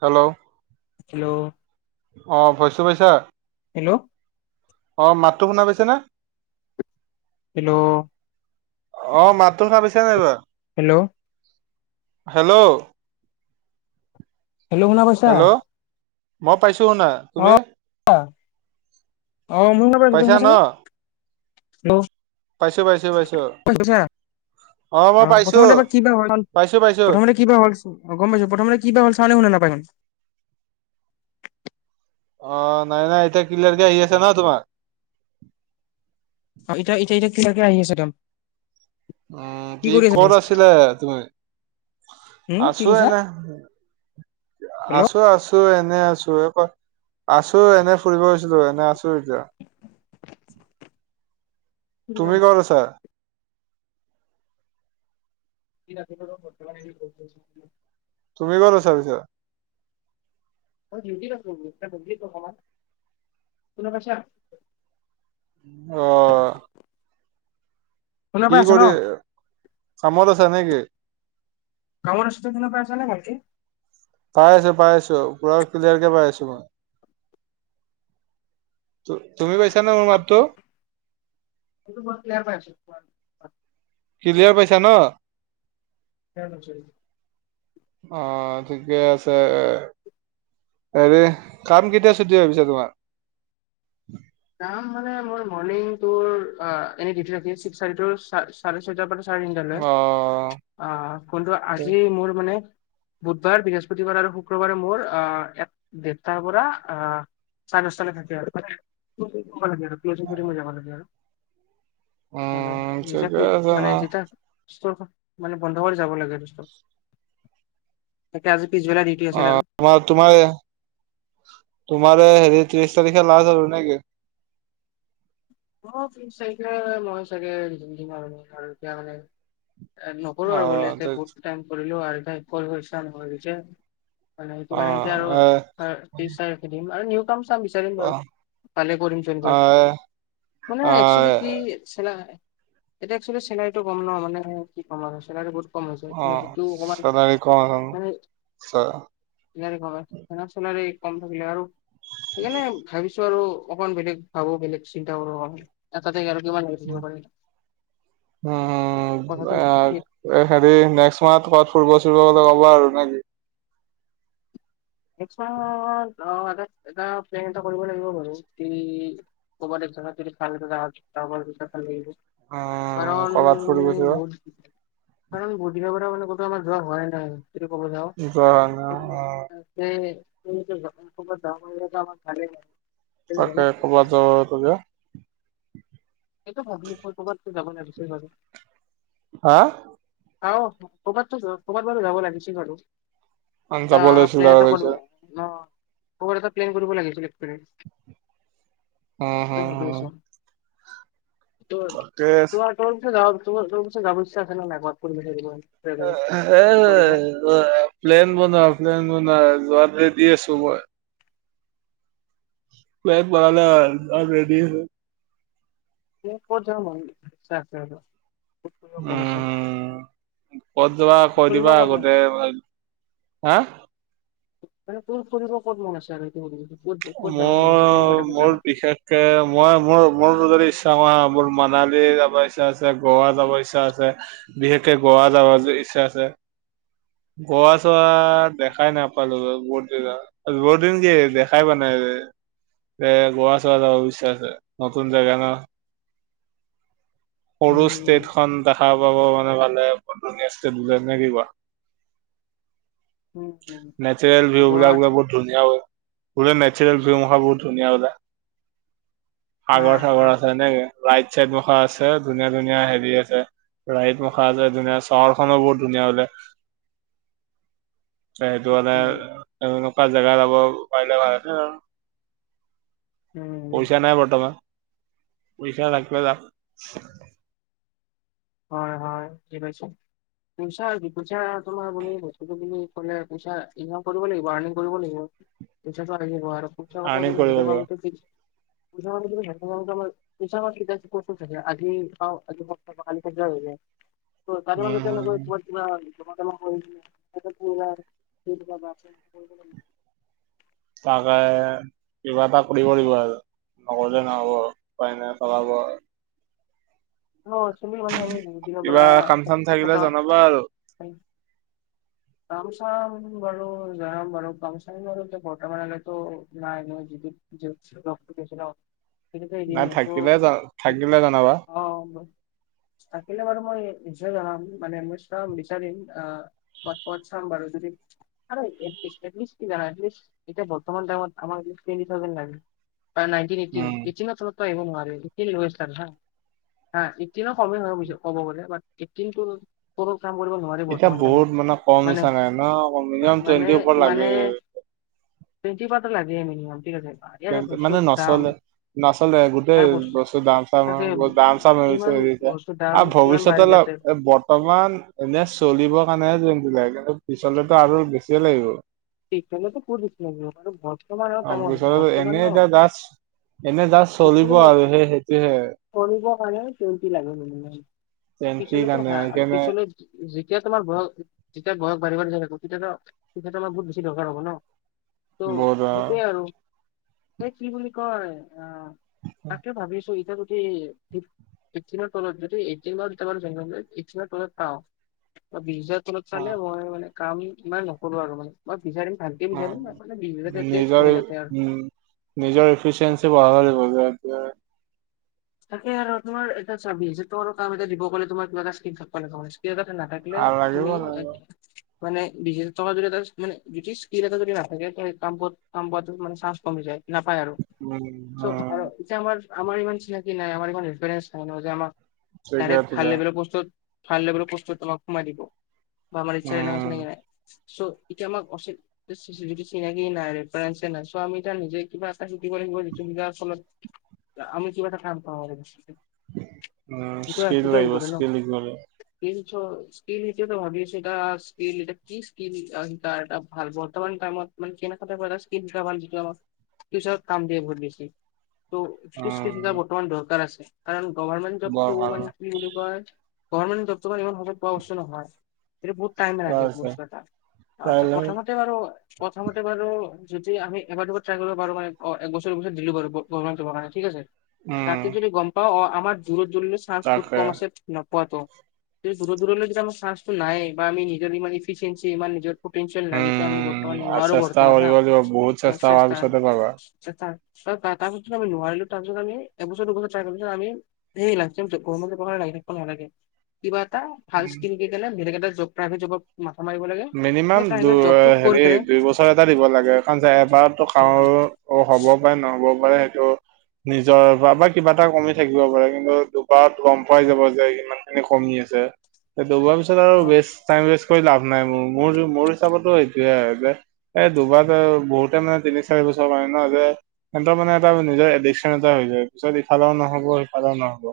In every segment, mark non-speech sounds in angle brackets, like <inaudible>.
Hello? Hello? অ' ভইচটো পাইছা? হেল্ল'? অ' মাতটো শুনা পাইছা না? হেল্ল'? অ' মাতটো শুনা পাছে নাই বা? হেল্ল'? হেল্ল'? হেল্লো? শুনা পাইছা? হেল্ল' মই পাইছোঁ শুনা। তুমি? অ'। মোৰ শুনা পাইছোঁ। তুমি শুনিছা না? হেল্ল'? পাইছোঁ - পাইছোঁ - পাইছোঁ। অ', মই পাইছোঁ। প্ৰথমতে এবাৰ কিবা হ'ল পাইছোঁ প্ৰথমতে কিবা হ'ল- অ' গম পাইছোঁ। প্ৰথমতে কিবা হ'ল চাউনে শুনা নাপায় হোন? অ', নাই - নাই। এতিয়া কিলয়াৰকে আহি আছে ন' তোমাৰ? অ' এতিয়া- এতিয়া- এতিয়া কিলয়াৰকে আহি আছে একদম। উম, কৰি কি- আছা ক'ত আছিলা তুমি? হুম কি আছোঁ কৈছা এনে। হেল্ল' আছোঁ - আছ ছোঁ, এনে আছোঁ এ- ক-। আছোঁ, এনে ফুৰিব গৈছিলোঁ। এনে আছোঁ এতিয়া। <unintelligible> শুনা তুমি পাইছা ক'ত আছা? <unintelligible> তুমি ক'ত আছা পিছে? মই ডিউটিত আছোঁ। <unintelligible> শুনা পাইছা? অ'। শুনা কি পাই আছা ন কৰি- কামত আছা নেকি? কামত আছোঁ। তই শুনা পাই আছা নে ভালকে? পাই আছোঁ - পাই আছোঁ। পুৰা ক্লিয়াৰকে পাই আছোঁ মই। ত- তুমি পাইছা নে মোৰ মাতটো? ক্লিয়াৰ পাইছা ন'? <inaudible> অ' ঠিকে আছে। হেৰি কাম কেতিয়া ছুটি হয় পিছে তোমাৰ? কাম মানে মোৰ মৰ্নিঙ তোৰ অ'- এনে ডিউটি ৰাতি তো ছিক্স থাৰ্টি টু ছা- ছাৰে ছয়টাৰ পৰা ছাৰে তিনিটালৈ। অ অ' ফোনটো আজি মোৰ মানে বুধবাৰ, বৃহস্পতিবাৰ আৰু শুক্ৰবাৰে মোৰ অ'- এক দেৰটাৰ পৰা অ ছাৰে দশটালৈ থাকে আৰু। <unintelligible> কৰিব মই যাব লাগে আৰু। উম <inaudible> নিজকে ঠিকে উ- আছে ন মানে যেইতা ষ্টোৰখন মানে বন্ধ কৰি যাব লাগে দশটাত। তাকে আজি পিছবেলা ডিউটি অ' আছিল আৰু তম- তোমাৰে- তোমাৰ এ হেৰি ত্ৰিশ তাৰিখে লাষ্ট আৰু নেকি? অ' তিৰিশ তাৰিখে মই চাগে <unintelligible> আৰু এতিয়া মানে এ নকৰোঁ অ আৰু বুলি, এতিয়া অ এ বহুত টাইম কৰিলোঁ, আৰু কৰিব ইচ্ছা নোহোৱা হৈ গৈছে। মানে সেইটো কাৰণে এতিয়া আৰু অ'- তিৰিশ তাৰিখে ৰাখি দিম। আৰু নিউ কাম কাম বিচাৰিম অ বাৰু পালে কৰিম জইন অ কৰিম আপোনাৰ একচুৱেলী কি অ চেলাৰি এতিয়া একচুয়েলী চিলাৰীটো কম ন মানে কি ক'ম আৰু চেলাৰীটো বহুত কম আছে অ মানে যিটো অকমান চেলাৰী কম মানে আচ্ছা। ইয়াৰেই সমান সিমান চেলাৰী কম থাকিলে আৰু সেইকাৰণে ভাবিছোঁ আৰু অকমান বেলেগ ভাবোঁ বেলেগ চিন্তা কৰোঁ এটা জেগাত আৰু কিমান গৈ থাকিব পাৰি। উম! কথাটো হেৰি নেক্স মাহত কবাত ফুুৰিব-চুুৰিব গ'লে ক'বা আৰু নে কি এটা অ এটা প্লেন এটা কৰিব লাগিব বাৰু কি কব দে <unintelligible> উম কাৰণ কৰ'বাত ফুৰিব বহুত চুৰিব কাৰণ দিনৰ পৰা মানে। আমাৰ যোৱা হোৱাই নাই। যদি ক'ব যাওঁ গ ন অ- <unintelligible> তাকে কবাত যাও তবে। এইটো ভাবিয়ে কৰা কবাতটো যাব লাগিছে ভাবে। আ আহ ক'ৰবাততো ক'ৰবাত বাৰু যাব লাগিছি বাৰু। যাব অহ লাগিছিলে প্লেন আৰু এটা কৰোঁ পিছে অ তোৰ এটা প্লেন কৰিব লাগিছিল এপ্ৰেছ। এ হে হে হে হে তৰ তাকে তোমাৰ তৰ পি যাব তোমাৰ তোৰ পিছে যাব ইচ্ছা আছে নাই ক <unintelligible> এ, প্লেন বনোৱা, প্লেন টো নাই যোৱাত ৰেদি আছো মই। <unintelligible> <unintelligible> ফুৰিব মন আছে উম্ কত যাবা কৈ ফুৰিব দিবা ক'ত মন আগতে হা। মানে তোৰ ফুৰিব ক'ত মন আছে আৰু সেটো শুধিছো। মই মোৰ বিশেষকে মই মোৰ মোৰ ইচ। মোৰ মনালী যাব ইচ্ছা আছে, গোৱা যাব ইচ্ছা আছে বিশেষকে গোৱা যাব। ছে আছে গোৱা চোৱা দেখাই নাপালো বহুত দিনে বহুত দিন কি দেখ- খাই পোৱা নাই বে, এ গোৱা চোৱা যাব ইচ্ছা নতুন জগা ন। সৰু উম ষ্টেটখন দাখা পাব। নহ'লে <unintelligible> পে নে কি কোৱা উম উম, নেচাৰেল ভিউবিলাক বোলে গোৱাত বহুত ধুনীয়া হয়। বোলে নেচাৰেল ভিউ বহুত ধুনীয়া ওলাই, হা হা সাগৰ-চাগৰ আছে এনেকে ৰাইট-চাইড মুখা আছে, ধুনীয়া-ধুনীয়া হেৰি আছে ৰাইড মুখা আছে ধুনীয়া চহৰখননো বহুত ধুনীয়া বোলে। সেইটো মানে উম এনেনেকুৱা জেগা যাব পাৰিলে ভাল আছে আও। উম পইচা নাই বৰ্তমান, পইচা ৰাখিবা যাম। হয় হয় কে পাইছে। পইচা পইচা তোমাৰ বুলিলে বস্তুটো কিনি থলে পইচা ইনক কৰিব লাগিব আৰ্নিং কৰিব লাগিব। তেতিয়াটো আহিব আৰু খুব কথা আৰ্নিং কৰিব লাগিব <unintelligible> <unintelligible> সেনকা হৈ যায় ত তাৰ মাজ কেনে গ উম তমাৰ কিবা <unintelligible> তাকে কিবা এটা কৰিব লাগিব আৰু, নগলে নহ'ব উপাই নাই চলাব। কিবা কাম চাম থাকিলে জনাবা আৰু <unintelligible> <inaudible> কামচাম বাৰু জৰাম বাৰু কামচাম বাৰু ফট মান লে ন। উ। নাই, থাকিলে-থাকিলে জনাবা। হয় <inaudible> থাকিলে বাৰু মই নিশ্চয় জনাম মানে মই চাম বিচাৰিম আহ প পত চাম বাৰু যদি। আৰু এডলিষ্ট এডলিষ্ট কি জানা এতিয়া বৰ্তমান টাইমট আমাক টুৱেন্টি থাউজেন লাগে। বা নাইনটিন এইটিন, উম এইটিনত চবতকে আহিব নোৱাৰে গোটেই উনিভাৰচ হা। হা এইটিন সম ক'ব গ'লে এইটিনটো এতিয়া বহুত মানে কম নিচা নাই ন। মিনিমাম টুৱেণ্টি ওপৰত লাগে। <unintelligible> টুইৱেনটি পাব লাগে মেনিমাম ঠিক আছে। ইয়াৰে মানে বস্তুৰ দাম নচলে নচলে। গোটেই বস্তু দাম চাম তাকে দাম চাম। কিমান বস্তুৰ দাম আৰু কিমান বাঢ়ি ভৱিষ্যতলে গৈছে বৰ্তমান এনে চলিবৰ কাৰণে কিন্তু পিছলেতো আৰু বেছিয়ে লাগিব। ঠিক থাকিলে টো কৰি দিছিলো হয় অ' এনে এনে এটা দাস এনে জা চলিব আৰু সেই সেইটোহে আৰু খ কমটি লাগে ম ন <inaudible> চেন্টিৰ পিছলৈ তো কাৰণে হা আৰু সেইকাৰণে পিছলৈ যেতিয়া তোমাৰ বয়স। তেতিয়া বয়স বাঢ়িব নো তেতিয়া তেতিয়া আমাৰ বহুত বেছি দৰকাৰ হব ন। ত' বহুত সেইটোৱে আৰু এ কি বুলি কয় অ' তাকে ভাবি আছোঁ এতিয়াটো এই ফিফটিন তলত যদি এইটিনৰ তলত যদি পাওঁ। বিশ হজাৰ তলত অ চালে মই মানে কাম ইমান নকৰো আৰু মানে। মই বিচাৰিম ভালকে বিচাৰিম মানে বিশ অ', হাজাৰ এটলিষ্ট নিজৰ হৈ যাতে আৰু উম নিজৰ এফিচিয়েঞ্চি বঢ় হ'ব দিয়া তাকে আৰু তোমাৰ এটা চাবি যে তোৰ কাম এটা দিব কলে তোমাৰ কিবা এটা স্ক্ৰীন থাকা হ'লে ভাল হ এইয়াত নাথাকিলে আৰু লাগিব তুমি লাগিব এক মানে বিশেষ স্কিল যদি এটা মানে যদি স্কিল এটা যদি নাথাকোম কাম মানে চান্স কমি যায়। নাপায় আৰু, উম চ' উম আৰু এতিয়া আমাৰ আমাৰ ইমান চিনাকি নাই আমাৰ ইমান এক্সপেৰিয়েঞ্চ নাই ন যে আমাৰ ঠিকে ডাইৰেক্ট ভাল ঠিকে লেভেলৰ পষ্টত ভাল লেভেলৰ পষ্টত তোমাক সোমাই দিব। আ আ মাৰচচ উম নেে <inaudible> চ' এতিয়া আমাকচ চিনাকি নাই ৰেফাৰে নাই' আমি এাৰ নিজে কিবা এটা শিকিব লাগ তুমি যাৰ ফলত আমি কিবা এটা কাম পাওঁ সেইটো উম সেইটো স্কিল লাগিব আহিব ন। স্কিল শিকিব লাগিব চ, স্কিল সেইটোতো ভাবিছোঁ তাৰ স্কিল এটা কি স্কিল এটা ভাল বৰ্তমান টাইমত মানে কেনেকোৱা টাইপৰ যিটো আম, ফিউচাৰত কাম দিয়ে বহুত বেছি ত কি কিছটা উম বৰ্তমান দৰকাৰ আছে, কাৰণ গভাৰ্ণমেণ্ট বৰ জবটো ভাল মানে কি বুলি কয় গভৰ্মেণ্ট দপ্তৰৰত ইমান সজায় পোৱা অৱশ্যে নহয়। এ বহুত টাইম ঠিকে লাগে এইটো আছে বস্তাটা আচ্ছা কাইলৈ প্ৰথমতে বাৰু প্ৰথমতে বাৰু যদি আমি এবাৰ দুবাৰ ট্ৰাই কৰিব পাৰো মানে অ এক বছৰ পছত দিলোৰ বাৰু কাৰণে ঠিক আছে। উম তাতে যদি গম পাওঁ অ' আমাৰ দূৰ দূ চান্স বহুত তাকে কম আছে ন। পোৱাত যদি দূৰ দূৰলৈ কেইটা চাঞ্চ নাই বা আমি নিজৰ ইমান ইফিচিয়েঞ্চি ইমান নিজৰ পিয়েল নাই যিটো আমি উম বৰ্তমান নোৱাৰো। চেষ্টা বৰ্তমান হা কৰিব লাগিব বহুত কৰাৰ চেষ্টা পিছতে পাবা চেষ্টা। ত তাৰপিছত আমি নোৱাৰিলো। তাৰপিছত আমি এবছৰ দুবছৰ ট্ৰাই কৰাৰ পিছত আমি সে লাইফটাইম গৱৰ্ণমেণ্ট জবৰ কাৰণে লাগি থাকিব নালাগে। কিবা এটা ভাল উম স্ম কেলে বেলেগ এটা জব প্ৰাইভেট জবত ম মিনিমাম দু হেৰি পেলাই দুই বছৰ এটা দিব লাগে কাৰণ এবাৰতো হয় কামৰ হ'ব পাৰে নহ'ব পাৰে সেইটো। নিজৰ বা কিবা এটা কমি থাকিব পাৰে কিন্তু দুবাৰত গম পাই যাব যে ইমান খিনি কমি আছে। চে, ত বজোৱাৰ পিছতে অ বেছ টাইম ৱেছ কৰি লা <unintelligible> নাই মোৰ মোৰ মোৰ হিচাপতো এইয়ে যে এই দুবাৰ বহুতে মানে তিনি চাৰি বছৰ মান ন যে সিহঁতৰ মানে এটা নিজৰ এডিকশচন এটা হৈ যায় পিছত ইফালেও নহব সিফালেও নহব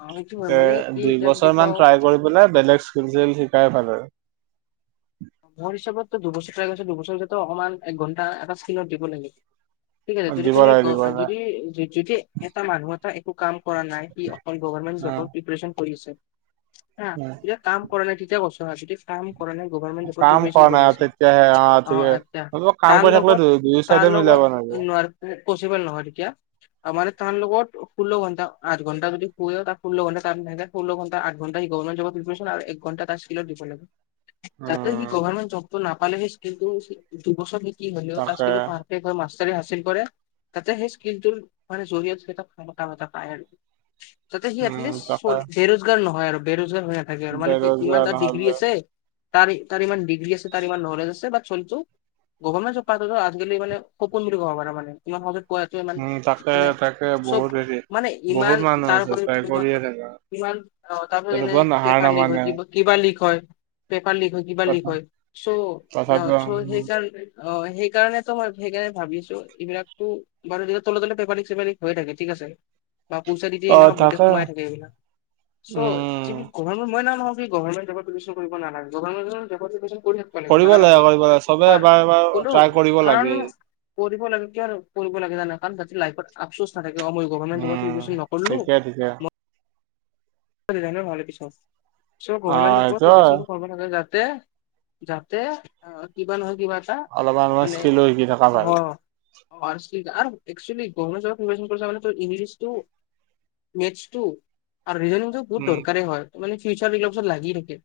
অ সেইটো হয় <unintelligible> এ মানে কি দুই এতিয়া যদি বছৰ মান কওঁ ট্ৰাই কৰি পেলাই বেলেগ স্কিল <unintelligible> চাই ভাল আৰু। ঘৰ হিচাপতো দুবছৰ টকা গৈছে দুবছৰেতো অকমান একঘণ্টা এটা স্কিলত দিব লাগে। <unintelligible> ঠিক আছে, আৰু যদি দিব তুমি লাগে দিব লাগে যদি যদি এটা মানুহ এটা একো কাম <unintelligible> কৰা নাই সি অকল গভৰ্মেণ্ট অ জবৰ প্ৰিপাৰেচন কৰি আছে। <unintelligible> হা তেতিয়া কাম কৰা নাই তেতিয়া কছতিয়া কাম কৰা নাই গব <unintelligible> গৰ্ভমেন্ট ৰিপৰ্ট কাম পিপেৰচন কৰা নাই কৰি আৰু আছো, তেতিয়াহে অ ঠিকে অলপ কাম তাৰ কৰি থাকিলে লগত দুই দুয়ো তাৰ চাইডে মিলাব লাগিব। লগত নোৱা পচিবল নহয় তেতিয়া, আমাৰ <unintelligible> তাৰ লগত ষোল ঘণ্টা, আঠ ঘণ্টা যদি হয় তাক ষোল ঘণ্টাৰ ষোল ঘণ্টা আঠ ঘণ্টা সি গবৰ্ণমেণ্ট যব <unintelligible> পিপেৰচন আৰু একঘণ্টা স্কেল দিব লাগে অ। মানে জবটো নাপালে সি স্কিলটো, দুবছৰ নো কি হলেও তাৰ তাকে স্কিলটো পাৰফেক্ত হল আ <unintelligible> চাৰ ই হাচিল কৰে, তাতে সেই স্কিলটোৰ মানে জৰিয়ত সেইটা কথা বতা পায় আৰু। <unintelligible> তাতে সি উম, এটলিষ্ট তাকে বেৰোজগাৰ নহয় আৰু বেৰোজ <unintelligible> হৈ নাথাকে আৰু মানে কি ইমান বেৰোজগাৰ তাৰ ডিগ্ৰী নহ'লে আছে, তাৰ তাৰ ইমান ডিগ্ৰী আছে তাৰ ইমান নলেজ আছে বাট চলটো গৰ্ভমেন্ট জব পাই গ'লে আজিকালি সপোন বুলি কব পাৰা মানে ইমান সহজে কোৱাটো ইমান উম, তাকে মানে তাকে বহুত চব হেৰি মানে বহুত ইমান মানুহ আছে ট্ৰাই তাৰপৰত তোমাৰ কৰিয়ে <unintelligible> থাকা কিমান অ তাৰপাছত এনে তেনেকুৱা নাহাৰ পেপাৰ লিক নামানে হয় কিবা লিক হয় পেপাৰ লিক হয় কিবা লিক হয় চ' অ তথাপিও চ' উম সেইকাৰণে অ সেইকাৰণেতো মই সেইকাৰণে ভাবিছো এইবিলাকতো বাৰুতিয়া তলে তলে পেপাৰিক চেপাৰিক হৈ থাকে ঠিক আছে <unintelligible> বা পইচা দি দিয়ে অ' এনেকুৱা বোতে তাকে সোমাই থাকে এইবিলাক চ' কি উম, ঘৰ মই না নহয় <unintelligible> যি গভাৰ্ণমেণ্ট জবৰ তুমি এপ্লিকেচন কৰিব নালাগে, গভাৰ্ণমেণ্ট জবৰ এপ্লিকেচন কৰিব লাগে কৰিব লাগে চবে এবাৰ এবাৰ ট্ৰাই কৰিব লাগে। কৰিব লাগে কি আৰু কৰিব লাগে জানা কাৰণ যাতে লাইফত আফচোচ নাথাকে মই গভমেট উম, ত ইনভেশন নকৰিলো ঠিকে ঠিকে ম <unintelligible> ভাল পিছত চ অ' গৰ্ভমেন্ট জবৰ সেইটোয়ে ক্ৰছিং কৰাব নাযায় যা <unintelligible> তে যাতে কিবা নহয় <unintelligible> কিবা এটা অলপমান অলপমান মানে স্কিলো শিকি থকা অ ভাল। <unintelligible> আৰু একচুৱেলি গমেণ্ট জবক নিৰ্বাচন কৰি মানে তোৰ ইংলিছটো <unintelligible> মেছটো আৰু ৰিজন বহুত উম, দৰকাৰে হয় মানে ফিউচাৰবিলাকত চত লাগি থাকে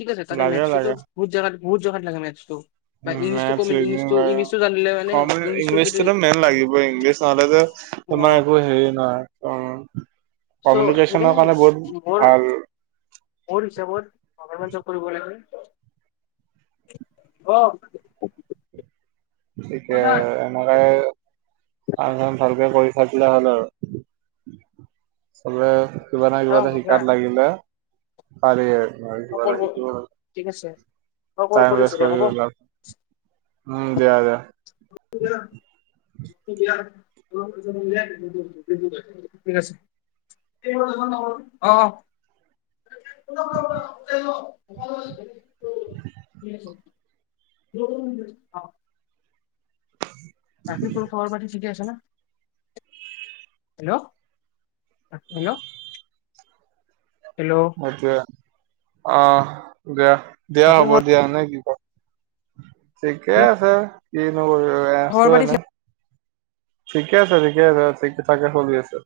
ঠিক আছে তাৰে লাগে মেটছতো বহুত জেগাত <unintelligible> বহুত জেগাত লাগে মেথচটো। <unintelligible> জানিলে ক মানে ইংলিছটো যদি ইংলিছতো মেইন লাগিবই, ইংলিছ নহলে যে <unintelligible> তোমাৰ অ' একো হেৰি নহয় অ। ত' সেইকাৰণে মোৰ মোৰ হিচাপত গৰ্ভমেন্ট জব কৰিব লাগে আহ। ঠিক এমা গাই <unintelligible> কাম চাম ভালকে কৰি খাইছিলে হলো চবে, <unintelligible> কিবা না অ কিবা এ শুনা শিকাত লাগিলে, পাৰি আৰ <unintelligible> অ কিবা এটা কৰিব শিকিব ল ঠিক আছে মই কল টাইম কৰিছো ৱেষ্ট দে কৰি হ'ব। উ <unintelligible> দ্বাৰা। <unintelligible> <inaudible> অ। <unintelligible> <inaudible> অ। <unintelligible> বাকি তোৰ খবৰ পাতি ঠিকে আছে ন হেল্ল' হেল্ল' এতিয়া, অ দিয়া দিয়া বাকী হ'ব খবৰ দিয়া নে কি ক? ঠিকে মানে আছে, কি ন কৰিব আছো খবৰ পাতি এনে। ঠিক ঠিকে আছে ঠিকে আছে ঠিক থাকে চলি আছে।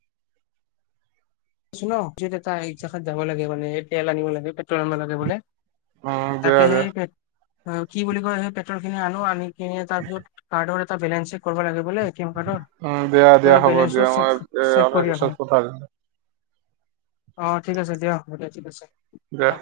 ন এটা জেগাত যাব লাগে মানে তেল আনিব লাগে পেট্ৰল আনিবলে উম দিয়া তাকে দিয়া সেই পে কি বুলি কয় সেই পেট্ৰল খিনি আনো আনি এহ তাৰ পিছত কাৰ্ডৰে এটা বেলেঞ্চে কৰিব লাগিব বোলে এটি এম কাৰ্ডৰ উম দিয়া দিয়া এই হ'ব বলেঞ্চটো দিয়া মই এ চেক আপোনাৰ কৰি আহো পিছত কথা পাতিম অ ঠিক আছে দিয়া হ'ব দিয়া ঠিক আছে জা অ